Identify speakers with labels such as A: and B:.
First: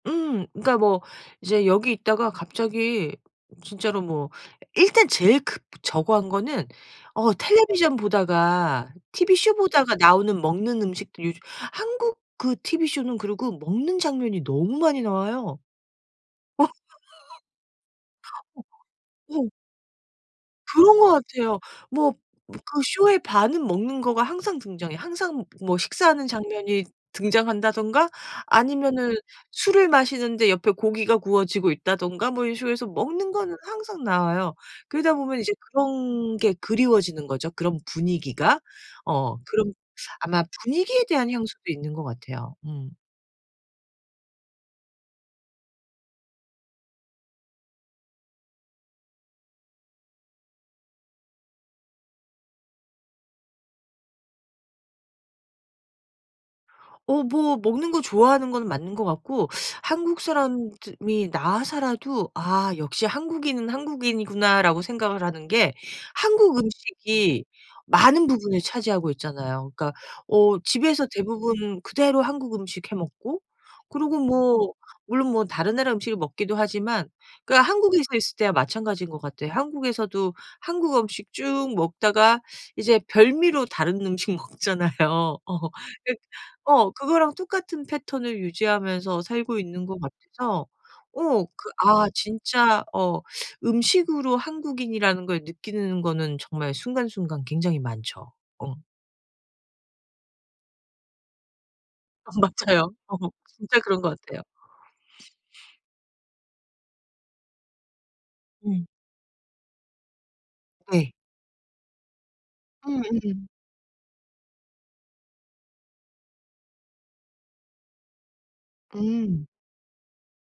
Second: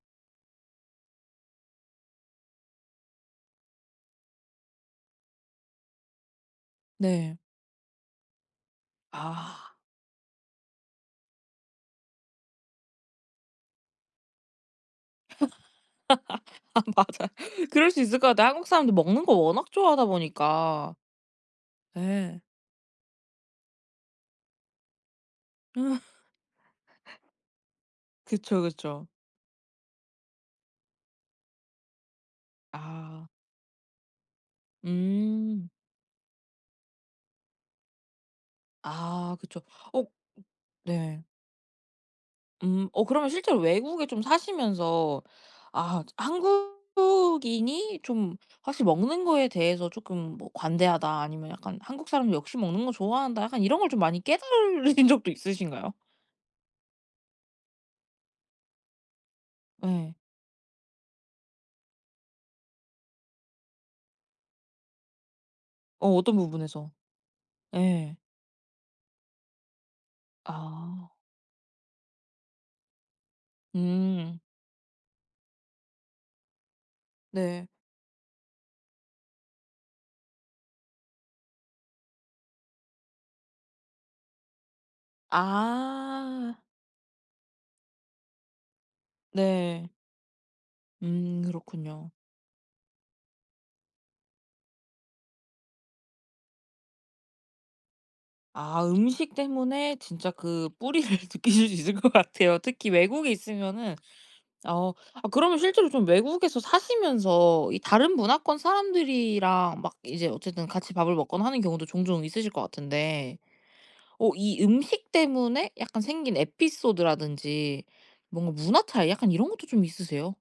A: 음. 그러니까 뭐 이제 여기 있다가 갑자기 진짜로 뭐 일단 제일 그 뭐 저거한 거는 어
B: 네.
A: 텔레비전 보다가 티브이쇼
B: 아.
A: 보다가 나오는 먹는 음식들 요즘 한국 그 티브이쇼는 그리고 먹는 장면이 너무 많이 나와요.
B: 아 맞아. 그럴 수 있을 것 같아. 한국 사람도 먹는
A: 어.
B: 거
A: 어.
B: 워낙 좋아하다 보니까.
A: 그런 것 같아요. 뭐
B: 예.
A: 그 쇼의 반은 먹는 거가 항상 등장해요. 항상 뭐
B: 어.
A: 식사하는 장면이 등장한다든가
B: 그쵸, 그쵸.
A: 아니면은 술을 마시는데 옆에 고기가 구워지고 있다든가 뭐 이런 식으로 해서
B: 아.
A: 먹는 거는 항상 나와요. 그러다 보면 이제
B: 음.
A: 그런 게 그리워지는 거죠 그런 분위기가.
B: 아.
A: 어
B: 그쵸.
A: 그런
B: 어
A: 아마 분위기에
B: 네.
A: 대한 향수도 있는 것 같아요.
B: 음.
A: 음.
B: 어 그러면 실제로 외국에 좀 사시면서 '아하 한국인이 좀 확실히 먹는 거에 대해서 쪼끔 뭐 관대하다.' 아니면 약간 '한국 사람 역시 먹는 거 좋아한다.' 약간 이런 걸 좀 많이 깨달으신 적도 있으신가요?
A: 어 뭐 먹는 거 좋아하는 건 맞는 것 같고
B: 예.
A: 한국 사람들이 나와 살아도 '아 역시 한국인은 한국인이구나.'라고 생각을 하는 게
B: 어 어떤
A: 한국
B: 부분에서.
A: 음식이
B: 예.
A: 많은 부분을 차지하고 있잖아요. 그러니까 어 집에서
B: 아.
A: 대부분 그대로 한국 음식 해 먹고 그리고
B: 음.
A: 뭐 물론 뭐 다른 나라 음식을 먹기도 하지만 그러니까
B: 네.
A: 한국에서 있을 때와 마찬가지인 것 같아요. 한국에서도 한국 음식 쭉 먹다가 이제 별미로 다른 음식 먹잖아요. 어 그
B: 아.
A: 어 그거랑 똑같은 패턴을 유지하면서 살고 있는
B: 네.
A: 것 같아서
B: 음.
A: 어 그 아
B: 그렇군요.
A: 진짜 어 음식으로 한국인이라는 걸 느끼는 거는 정말 순간순간 굉장히 많죠. 어.
B: 아. 음식 때문에 진짜 그 뿌리를 느끼실 수 있을 것
A: 아
B: 같아요 특히
A: 맞아요. 어.
B: 외국에
A: 진짜
B: 있으면은.
A: 그런 것 같아요.
B: 어 아 그러면 실제로 좀 외국에서 사시면서 이 다른 문화권
A: 음.
B: 사람들이랑 막 이제 어쨌든 같이
A: 네.
B: 밥을 먹거나 하는 경우도 종종 있으실 것 같은데
A: 음음.
B: 어 이 음식 때문에 약간 생긴 에피소드라든지 뭔가 문화 차이 약간
A: 음.
B: 이런 것도 좀 있으세요?